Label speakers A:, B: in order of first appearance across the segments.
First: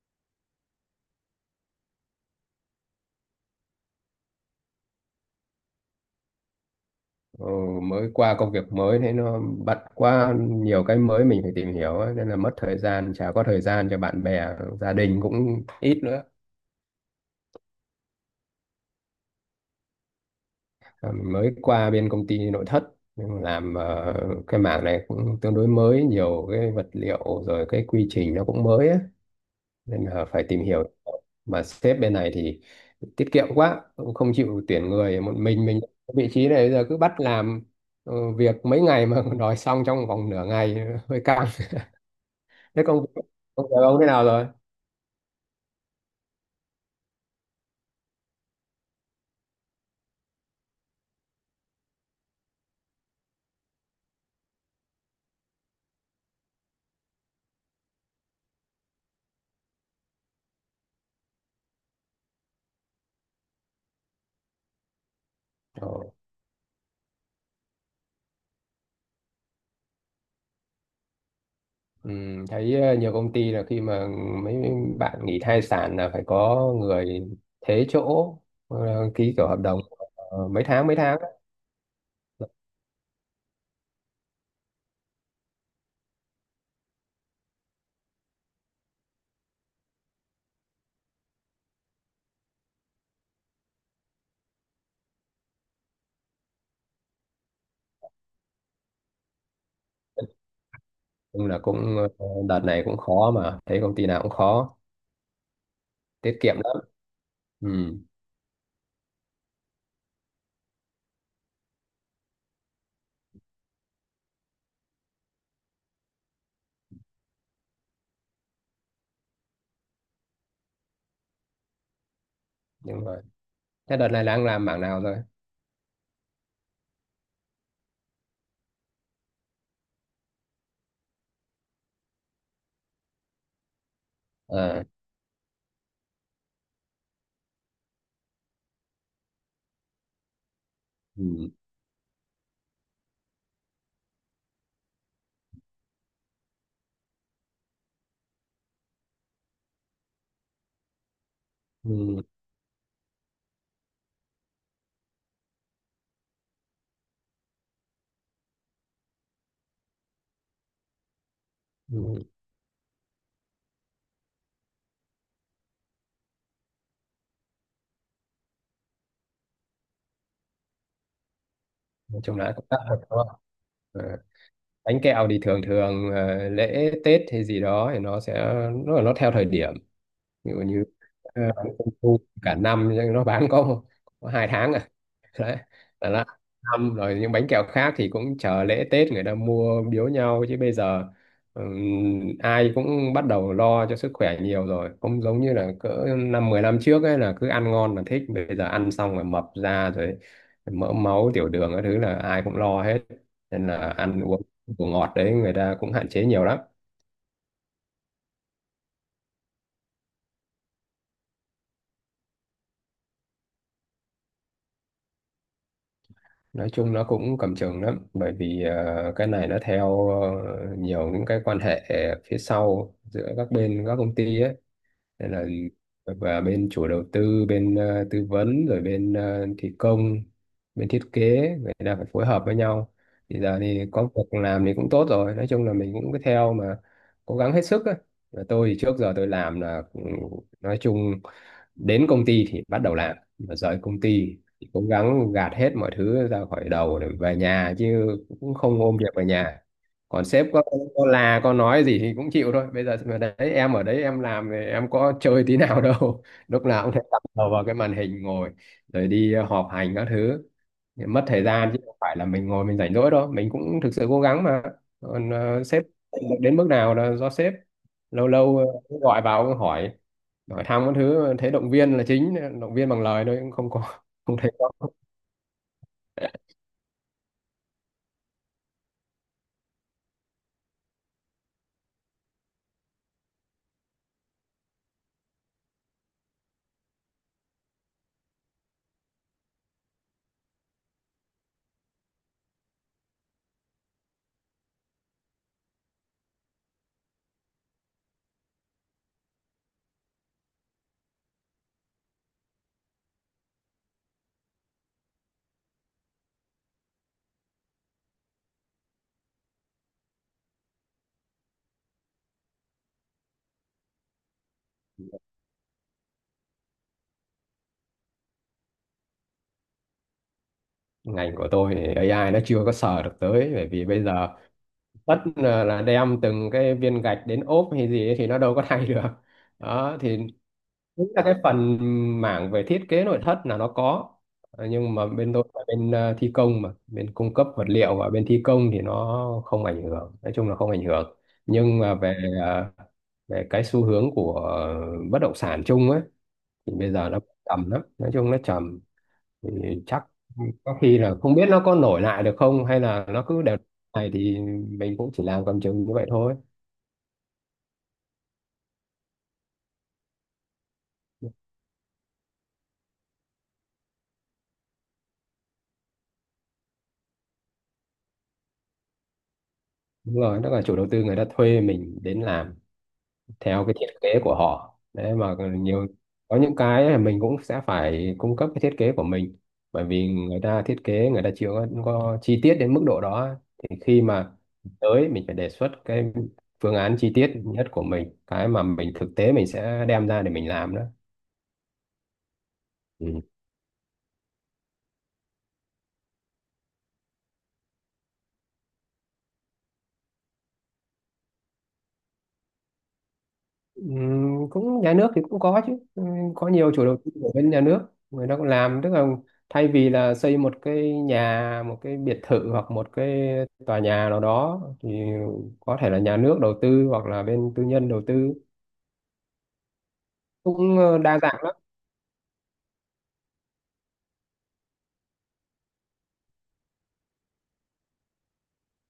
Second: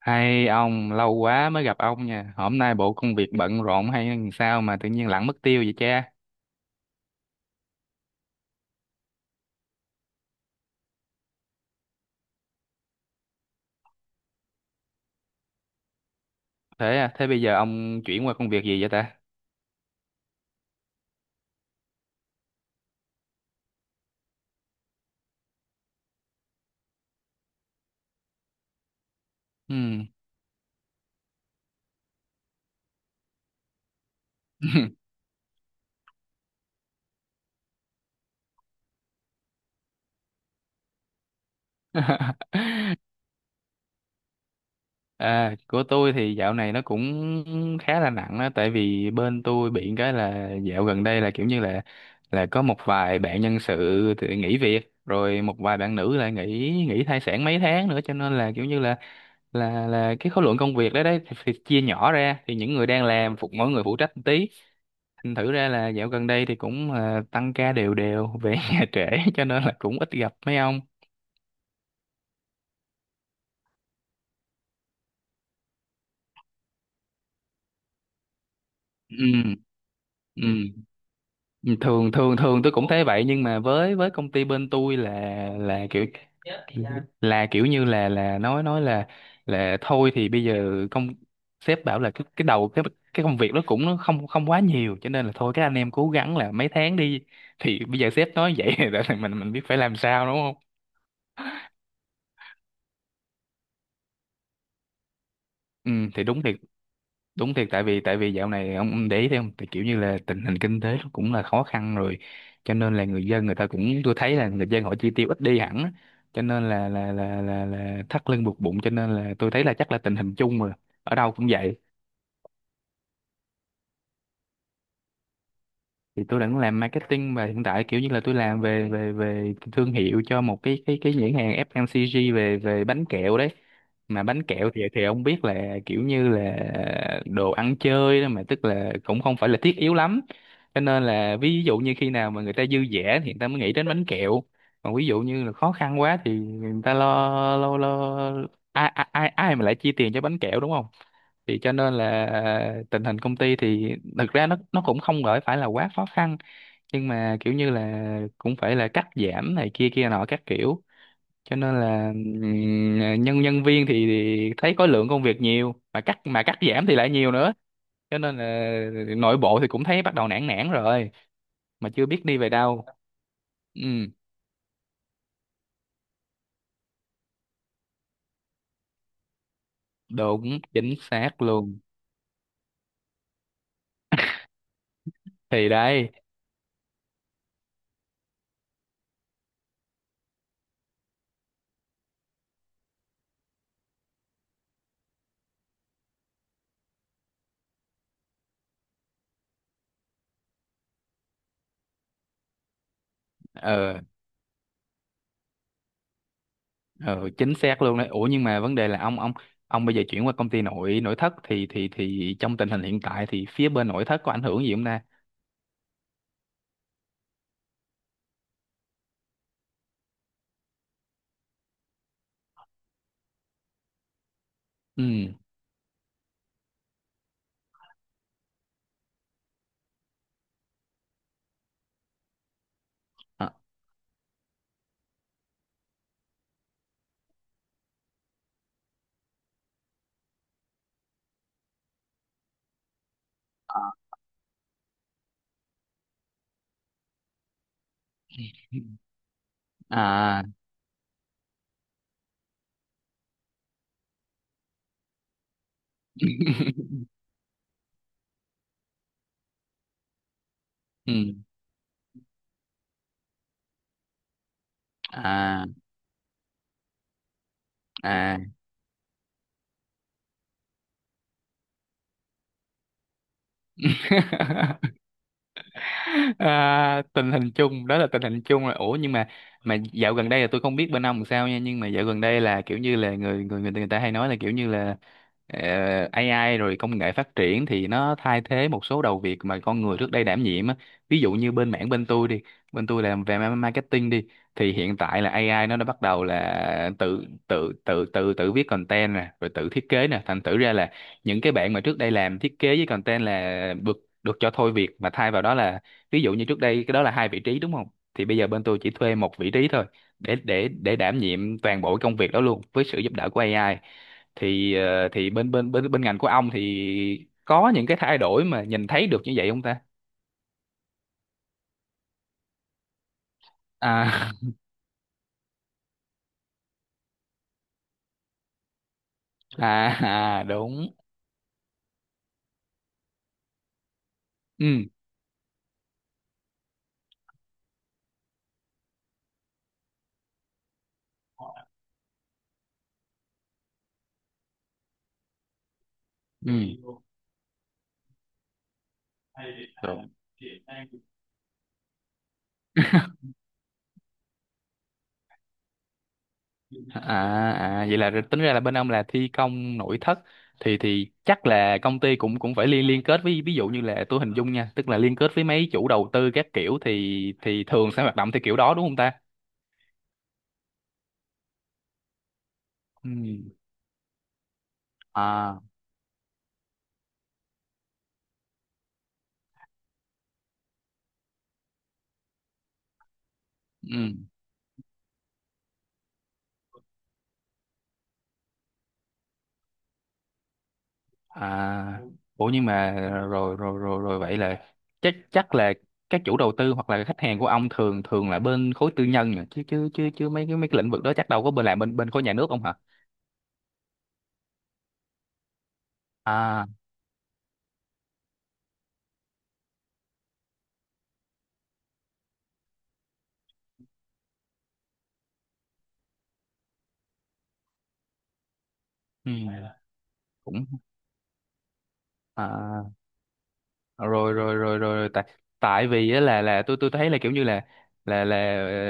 A: Hay ông, lâu quá mới gặp ông nha. Hôm nay bộ công việc bận rộn hay làm sao mà tự nhiên lẳng mất tiêu vậy cha?
B: Ờ, mới qua công việc mới thế nó bận quá nhiều cái mới mình phải tìm hiểu ấy, nên là mất thời gian, chả có thời gian cho bạn bè, gia đình cũng ít nữa.
A: Thế à, thế bây giờ ông chuyển qua công việc gì vậy ta?
B: Ờ, mình mới qua bên công ty nội thất, nhưng mà làm cái mảng này cũng tương đối mới, nhiều cái vật liệu rồi cái quy trình nó cũng mới ấy, nên
A: Ừm.
B: là phải tìm hiểu. Mà sếp bên này thì tiết kiệm quá, cũng không chịu tuyển người, một mình ở vị trí này, bây giờ cứ bắt làm việc mấy ngày mà đòi xong trong vòng nửa ngày, hơi căng. Thế công công việc ông thế nào rồi?
A: À, của tôi thì dạo này nó cũng khá là nặng đó, tại vì bên tôi bị cái là dạo gần đây là kiểu như là có một vài bạn nhân sự thì nghỉ việc, rồi một vài bạn nữ lại nghỉ nghỉ thai sản mấy tháng nữa, cho nên là kiểu như là cái khối lượng công việc đấy đấy thì chia nhỏ ra, thì những người đang làm phục mỗi người phụ trách một tí, thành Thử ra là
B: Ồ,
A: dạo gần đây thì cũng tăng ca đều đều về nhà trễ, cho nên là cũng ít gặp mấy ông.
B: ừ, thấy nhiều công ty là khi mà mấy bạn nghỉ thai sản là phải có người thế chỗ, ký kiểu
A: Ừ,
B: hợp đồng mấy
A: ừ.
B: tháng, mấy tháng.
A: Thường thường thường tôi cũng thấy vậy, nhưng mà với công ty bên tôi là là kiểu kiểu như là nói là thôi thì bây giờ sếp bảo là cái đầu cái công việc nó cũng nó không không quá nhiều, cho nên là thôi các anh em cố gắng là mấy tháng đi. Thì bây giờ sếp nói vậy là mình biết phải làm sao đúng không?
B: Nhưng là cũng đợt này cũng khó, mà thấy công ty nào cũng khó,
A: Ừ thì
B: tiết
A: đúng thiệt,
B: kiệm lắm.
A: đúng thiệt,
B: Ừ,
A: tại vì dạo này ông để ý thấy không, tại kiểu như là tình hình kinh tế nó cũng là khó khăn rồi, cho nên là người ta cũng, tôi thấy là người dân họ chi tiêu ít đi hẳn á. Cho nên là thắt lưng buộc bụng, cho nên là tôi thấy là chắc là tình hình chung mà, ở đâu cũng vậy.
B: đúng rồi. Thế đợt này đang làm mảng nào rồi?
A: Thì tôi đang làm marketing và hiện tại kiểu như là tôi làm về về về thương hiệu cho một cái nhãn hàng FMCG về về bánh kẹo đấy. Mà bánh kẹo thì
B: À,
A: ông biết là kiểu như là đồ ăn chơi đó mà, tức là cũng không phải là thiết yếu lắm, cho nên là
B: ừ,
A: ví dụ như khi nào mà người ta dư dả thì người ta mới nghĩ đến bánh kẹo, còn ví dụ như là khó khăn quá thì người ta lo lo lo ai ai ai mà lại chi tiền cho bánh kẹo đúng không. Thì cho nên
B: ừ,
A: là tình hình công ty thì thực ra nó cũng không gọi phải là quá khó khăn, nhưng mà kiểu như là cũng phải là cắt giảm này kia kia nọ các kiểu, cho nên là
B: ừ.
A: nhân nhân viên thì thấy có lượng công việc nhiều mà cắt giảm thì lại nhiều nữa, cho nên là nội bộ thì cũng thấy bắt đầu nản nản rồi, mà chưa
B: Nói
A: biết đi
B: chung
A: về
B: là cũng tắt
A: đâu.
B: thật, đúng không?
A: Ừ.
B: Ờ, bánh kẹo thì thường thường lễ Tết hay gì đó thì nó sẽ, nó theo thời điểm. Ví dụ
A: Đúng,
B: như
A: chính xác
B: bán
A: luôn.
B: trung thu cả năm nhưng nó bán có hai tháng à. Đấy,
A: Thì
B: là
A: đấy.
B: nó năm rồi những bánh kẹo khác thì cũng chờ lễ Tết người ta mua biếu nhau, chứ bây giờ ai cũng bắt đầu lo cho sức khỏe nhiều rồi, không giống như là cỡ năm 10 năm trước ấy, là cứ ăn ngon là thích, bây giờ ăn xong rồi mập ra rồi, mỡ máu tiểu đường cái thứ là ai cũng lo hết. Nên là
A: Ừ.
B: ăn uống đồ ngọt đấy người ta cũng hạn chế nhiều lắm.
A: Ừ, chính xác luôn đấy. Ủa nhưng mà vấn đề là ông bây giờ chuyển qua công ty nội nội thất thì thì trong tình hình hiện tại thì phía bên nội thất có ảnh hưởng gì không ta?
B: Nói chung nó cũng cầm chừng lắm, bởi vì cái này nó theo nhiều những cái quan hệ phía sau giữa các bên, các công ty ấy.
A: Ừ.
B: Nên là và bên chủ đầu tư, bên tư vấn, rồi bên thi công, bên thiết kế, người ta phải phối hợp với nhau. Thì
A: À.
B: giờ thì có việc làm thì cũng tốt rồi, nói chung là mình cũng cứ theo mà cố gắng hết sức ấy. Và tôi thì trước giờ tôi làm là ừ, nói chung đến công ty thì bắt đầu làm, và rời công ty thì cố gắng gạt hết mọi thứ ra khỏi đầu để về nhà, chứ cũng không ôm việc về nhà. Còn
A: À.
B: sếp có là có nói gì thì cũng chịu thôi, bây giờ mà đấy em ở đấy em làm thì em có chơi tí nào đâu, lúc nào cũng thấy tập đầu vào cái màn hình ngồi, rồi đi họp hành các thứ, mất
A: Ừ.
B: thời gian, chứ không phải là mình ngồi mình rảnh rỗi đâu, mình cũng thực sự cố gắng mà. Còn
A: À.
B: sếp đến mức nào là do sếp. Lâu
A: À.
B: lâu gọi vào hỏi, hỏi thăm các thứ, thấy động viên là chính, động viên bằng lời thôi, cũng không có không thấy có.
A: À, tình hình chung đó, là tình hình chung. Là ủa nhưng mà dạo gần đây là tôi không biết bên ông làm sao nha, nhưng mà dạo gần đây là kiểu như là người ta hay nói là kiểu như là ờ, AI rồi công nghệ phát triển thì nó thay thế một số đầu việc mà con người trước đây đảm nhiệm á, ví dụ như bên mảng bên tôi đi, bên tôi làm về marketing đi, thì hiện tại là AI nó đã bắt đầu là tự tự tự tự tự viết content nè, rồi tự thiết kế nè, thành thử ra là những cái bạn mà trước đây làm thiết kế với content là được được cho thôi việc, mà thay vào đó là, ví dụ như trước đây cái đó là hai vị trí đúng không, thì bây giờ bên tôi chỉ thuê một vị trí thôi, để đảm nhiệm toàn bộ công việc đó luôn với sự giúp đỡ của AI. Thì bên bên bên bên ngành của ông thì có những cái thay đổi mà nhìn thấy được như vậy không ta?
B: Ngành của tôi thì AI nó chưa có sờ được tới, bởi vì bây giờ
A: À.
B: tất là đem từng cái viên gạch đến ốp hay gì ấy thì nó đâu có thay được. Đó thì
A: À, à đúng.
B: chính là cái phần mảng về thiết kế nội thất là nó có. Ờ,
A: Ừ.
B: nhưng mà bên tôi là bên thi công, mà bên cung cấp vật liệu và bên thi công thì nó không ảnh hưởng, nói chung là không ảnh hưởng. Nhưng mà về ờ, về cái xu hướng của bất động sản chung ấy, thì bây
A: Ừ.
B: giờ nó trầm lắm, nói chung nó trầm. Thì chắc có khi là không biết nó có nổi lại được không, hay là nó cứ đều này thì mình cũng chỉ làm cầm chừng như vậy thôi.
A: À, à vậy là tính ra là bên ông là thi công nội thất, thì chắc là công ty cũng cũng phải liên liên kết với, ví dụ như là tôi hình dung nha, tức là liên kết với mấy chủ đầu tư các kiểu, thì thường sẽ hoạt động theo kiểu đó đúng không ta?
B: Đúng rồi, tức là chủ đầu tư người ta thuê mình đến làm
A: Ừ.
B: theo cái thiết kế của họ đấy mà.
A: À,
B: Nhiều có những cái là mình cũng sẽ phải cung cấp cái thiết kế của mình, bởi vì người ta thiết kế người ta chưa có, có chi tiết đến mức độ đó, thì khi
A: ừ.
B: mà tới mình phải đề xuất cái phương án chi tiết nhất của mình, cái mà mình thực tế mình sẽ đem ra để mình làm đó.
A: À. Ủa nhưng mà
B: Ừ.
A: rồi rồi rồi rồi vậy là chắc chắc là các chủ đầu tư hoặc là khách hàng của ông thường thường là bên khối tư nhân nhỉ? Chứ chứ chứ chứ mấy cái lĩnh vực đó chắc đâu có bên bên khối nhà nước không hả?
B: Cũng nhà nước thì cũng có chứ. Có
A: À,
B: nhiều chủ đầu tư của bên nhà nước người ta cũng làm, tức là thay vì là xây một cái nhà, một cái biệt thự, hoặc một cái tòa nhà nào đó, thì có thể là nhà nước đầu tư hoặc là bên tư nhân đầu tư,
A: ừ. Cũng.
B: cũng đa dạng lắm.
A: À. Ờ, rồi rồi rồi rồi rồi. Tại tại vì á là tôi thấy là kiểu như là là là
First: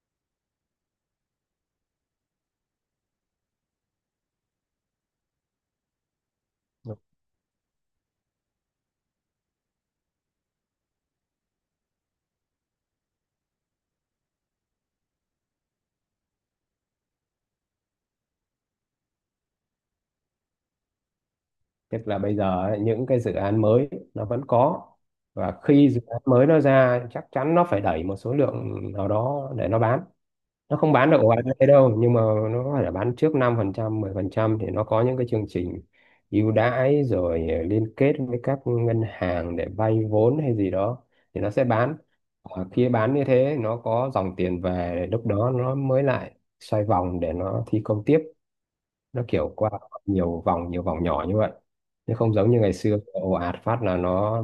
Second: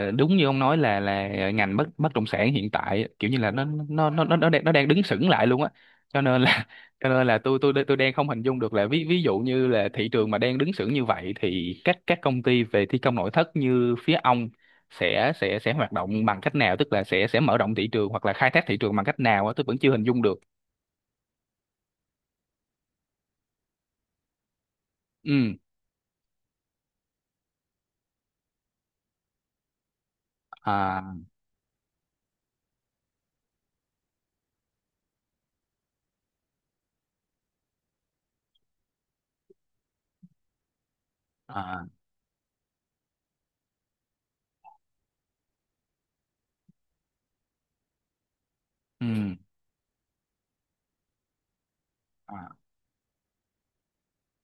A: đúng như ông nói là ngành bất bất động sản hiện tại á, kiểu như là nó đang đứng sững lại luôn á, cho nên là cho nên là tôi đang không hình dung được là ví ví dụ như là thị trường mà đang đứng sững như vậy thì các công ty về thi công nội thất như phía ông sẽ hoạt động bằng cách nào, tức là sẽ mở rộng thị trường hoặc là khai thác thị trường bằng cách nào á, tôi vẫn chưa hình dung được.
B: Tức là bây giờ ấy, những cái dự án mới nó vẫn có,
A: Ừ.
B: và khi dự án mới nó ra chắc chắn nó phải đẩy một số lượng nào đó để nó bán. Nó không
A: À.
B: bán được ổ ạt như thế đâu, nhưng mà nó có thể là bán trước năm phần trăm, mười phần trăm, thì nó có những cái chương trình ưu đãi, rồi liên kết với các ngân hàng để vay vốn hay gì đó, thì nó sẽ
A: À.
B: bán. Ờ, khi bán như thế nó có dòng tiền về, lúc đó nó mới lại xoay vòng để nó thi công tiếp. Nó
A: Ừ.
B: kiểu qua nhiều vòng, nhiều vòng nhỏ như vậy, chứ không
A: À.
B: giống như ngày xưa ồ ạt phát là nó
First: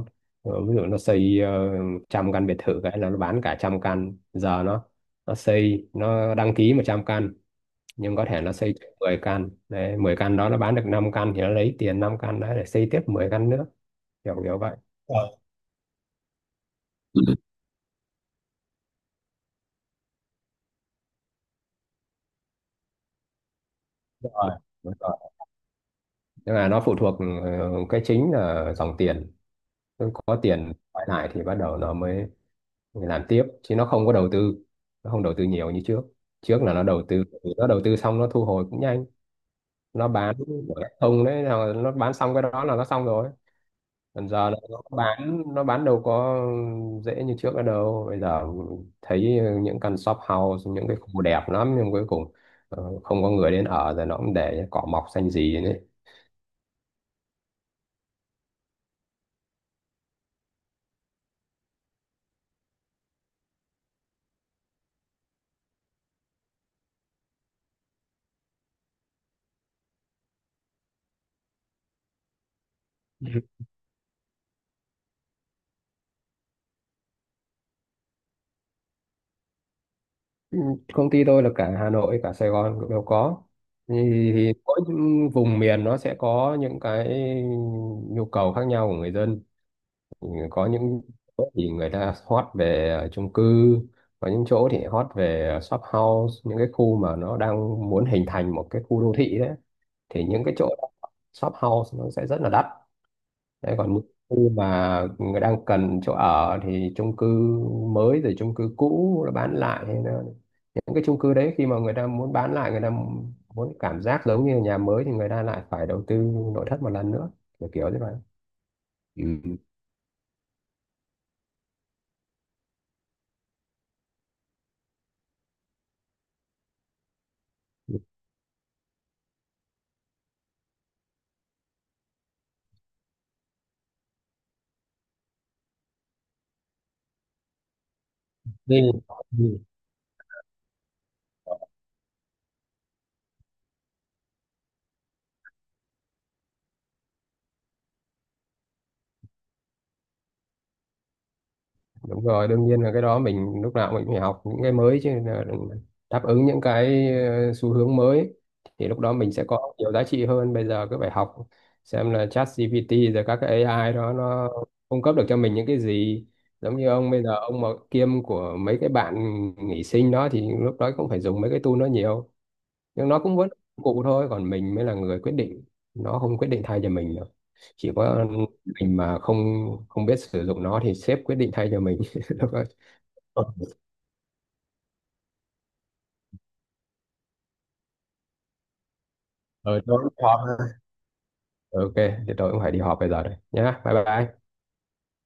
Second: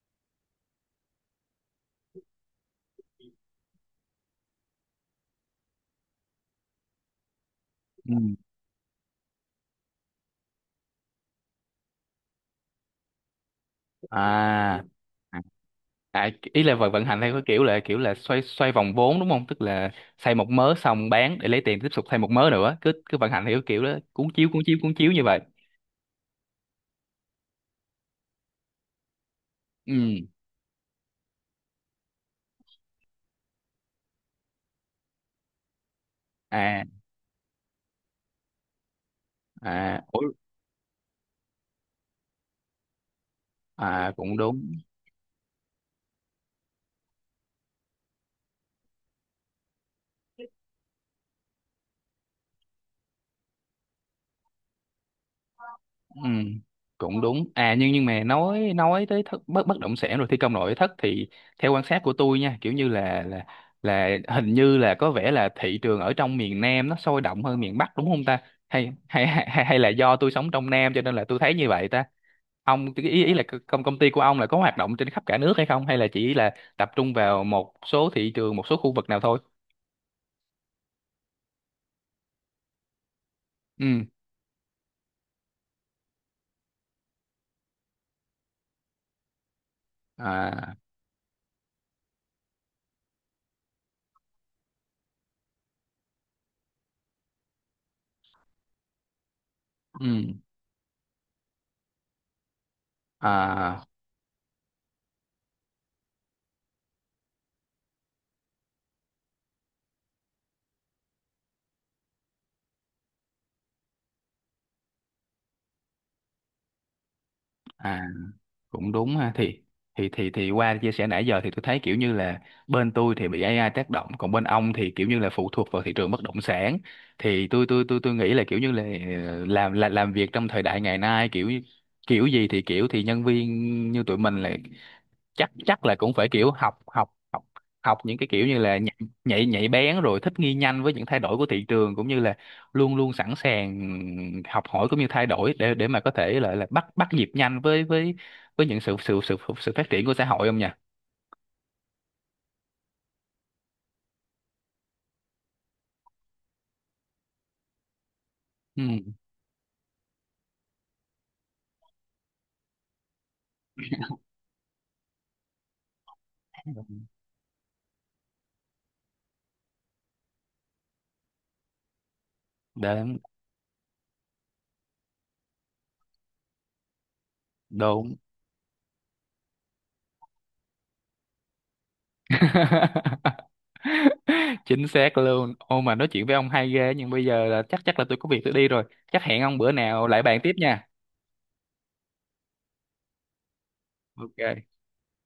B: ví dụ nó xây trăm căn biệt thự cái là nó bán cả trăm căn. Giờ nó xây nó đăng ký 100 căn, nhưng có
A: Ừ.
B: thể nó xây 10 căn đấy, 10 căn đó nó bán được 5 căn thì nó lấy tiền 5 căn đó để xây tiếp 10 căn nữa, kiểu kiểu vậy.
A: À.
B: Ờ,
A: À, à, ý là vận vận hành theo cái kiểu là xoay xoay vòng vốn đúng không? Tức là xây một mớ xong bán để lấy tiền tiếp tục xây một mớ nữa, cứ cứ vận hành theo cái kiểu đó,
B: Đúng rồi,
A: cuốn
B: đúng
A: chiếu như
B: rồi.
A: vậy.
B: Tức là nó phụ thuộc cái chính là dòng tiền. Cứ
A: Ừ.
B: có tiền quay lại thì bắt đầu nó mới, mình làm tiếp, chứ nó không có đầu tư, nó không đầu tư nhiều như trước. Trước là nó
A: À.
B: đầu tư, nó đầu tư xong nó thu hồi cũng nhanh,
A: À
B: nó
A: ủa,
B: bán của không đấy là nó bán xong cái đó là nó xong rồi.
A: à
B: Còn
A: cũng
B: giờ là
A: đúng.
B: nó bán, nó bán đâu có dễ như trước nữa đâu, bây giờ thấy những căn shop house những cái khu đẹp lắm nhưng cuối cùng không có người đến ở, rồi nó cũng để cỏ mọc xanh gì đấy.
A: Ừ, cũng đúng. À, nhưng mà nói tới bất bất động sản rồi thi công nội thất thì theo quan sát của tôi nha, kiểu như là hình như là có vẻ là thị trường ở trong miền Nam nó sôi động hơn miền Bắc đúng không ta? Hay là do tôi sống trong Nam cho nên là tôi thấy như vậy ta? Ông ý ý là công công ty của ông là có hoạt động trên khắp cả nước hay không, hay là chỉ là tập trung vào một số thị trường, một số khu vực nào thôi?
B: Ừ, công ty tôi là cả Hà Nội cả Sài Gòn cũng đều có.
A: Ừ.
B: thì, thì mỗi vùng miền nó sẽ có những cái nhu cầu khác nhau của người dân. Ừ, có
A: À,
B: những chỗ thì người ta hot về chung cư, có những chỗ thì hot về shop house, những cái khu mà nó đang muốn hình thành một cái khu đô thị đấy, thì
A: ừ.
B: những cái chỗ shop house nó sẽ rất là đắt. Đấy,
A: À.
B: còn những khu mà người đang cần chỗ ở thì chung cư mới rồi chung cư cũ nó bán lại, hay là những cái chung cư đấy khi mà người ta muốn bán lại, người ta muốn cảm giác giống như nhà mới, thì người ta lại phải đầu tư nội thất một lần nữa, kiểu kiểu như
A: À
B: vậy.
A: cũng đúng
B: Ừ.
A: ha. Thì qua chia sẻ nãy giờ thì tôi thấy kiểu như là bên tôi thì bị AI tác động, còn bên ông thì kiểu như là phụ thuộc vào thị trường bất động sản, thì tôi nghĩ là kiểu như là làm làm việc trong thời đại ngày nay kiểu như- kiểu gì thì kiểu, thì nhân viên như tụi mình là chắc chắc là cũng phải kiểu học học học học những cái kiểu như là nhạy
B: Nên-
A: nhạy nhạy bén, rồi thích nghi nhanh với những thay đổi của thị trường, cũng như là luôn luôn sẵn sàng học hỏi cũng như thay đổi để mà có thể là bắt bắt nhịp nhanh với với những sự sự sự sự phát triển của xã hội không nhỉ?
B: đúng rồi, đương nhiên là cái đó mình lúc nào mình cũng phải học những cái mới chứ, là đừng, đáp ứng những cái xu hướng mới,
A: Ừ.
B: thì lúc đó mình sẽ có nhiều giá trị hơn. Bây giờ cứ phải học xem là ChatGPT rồi các cái AI đó nó cung cấp được cho mình những cái gì. Giống như ông bây giờ ông mà kiêm của mấy cái bạn nghỉ sinh đó thì lúc đó cũng phải dùng mấy cái tool nó nhiều. Nhưng
A: Đúng,
B: nó cũng vẫn cụ thôi, còn mình mới là người quyết định, nó không quyết định thay cho mình được. Chỉ
A: đúng.
B: có mình mà không không biết sử dụng nó thì sếp quyết định thay cho mình. Đúng rồi. Ừ,
A: Chính xác luôn. Ô, mà nói chuyện với ông hay ghê, nhưng bây giờ là chắc chắc là tôi có việc tôi đi rồi. Chắc hẹn ông bữa
B: ừ, tôi
A: nào
B: cũng
A: lại bàn
B: khó
A: tiếp
B: ha.
A: nha.
B: Ok, thì tôi cũng phải đi họp bây giờ đây nhá, bye bye.
A: Ok.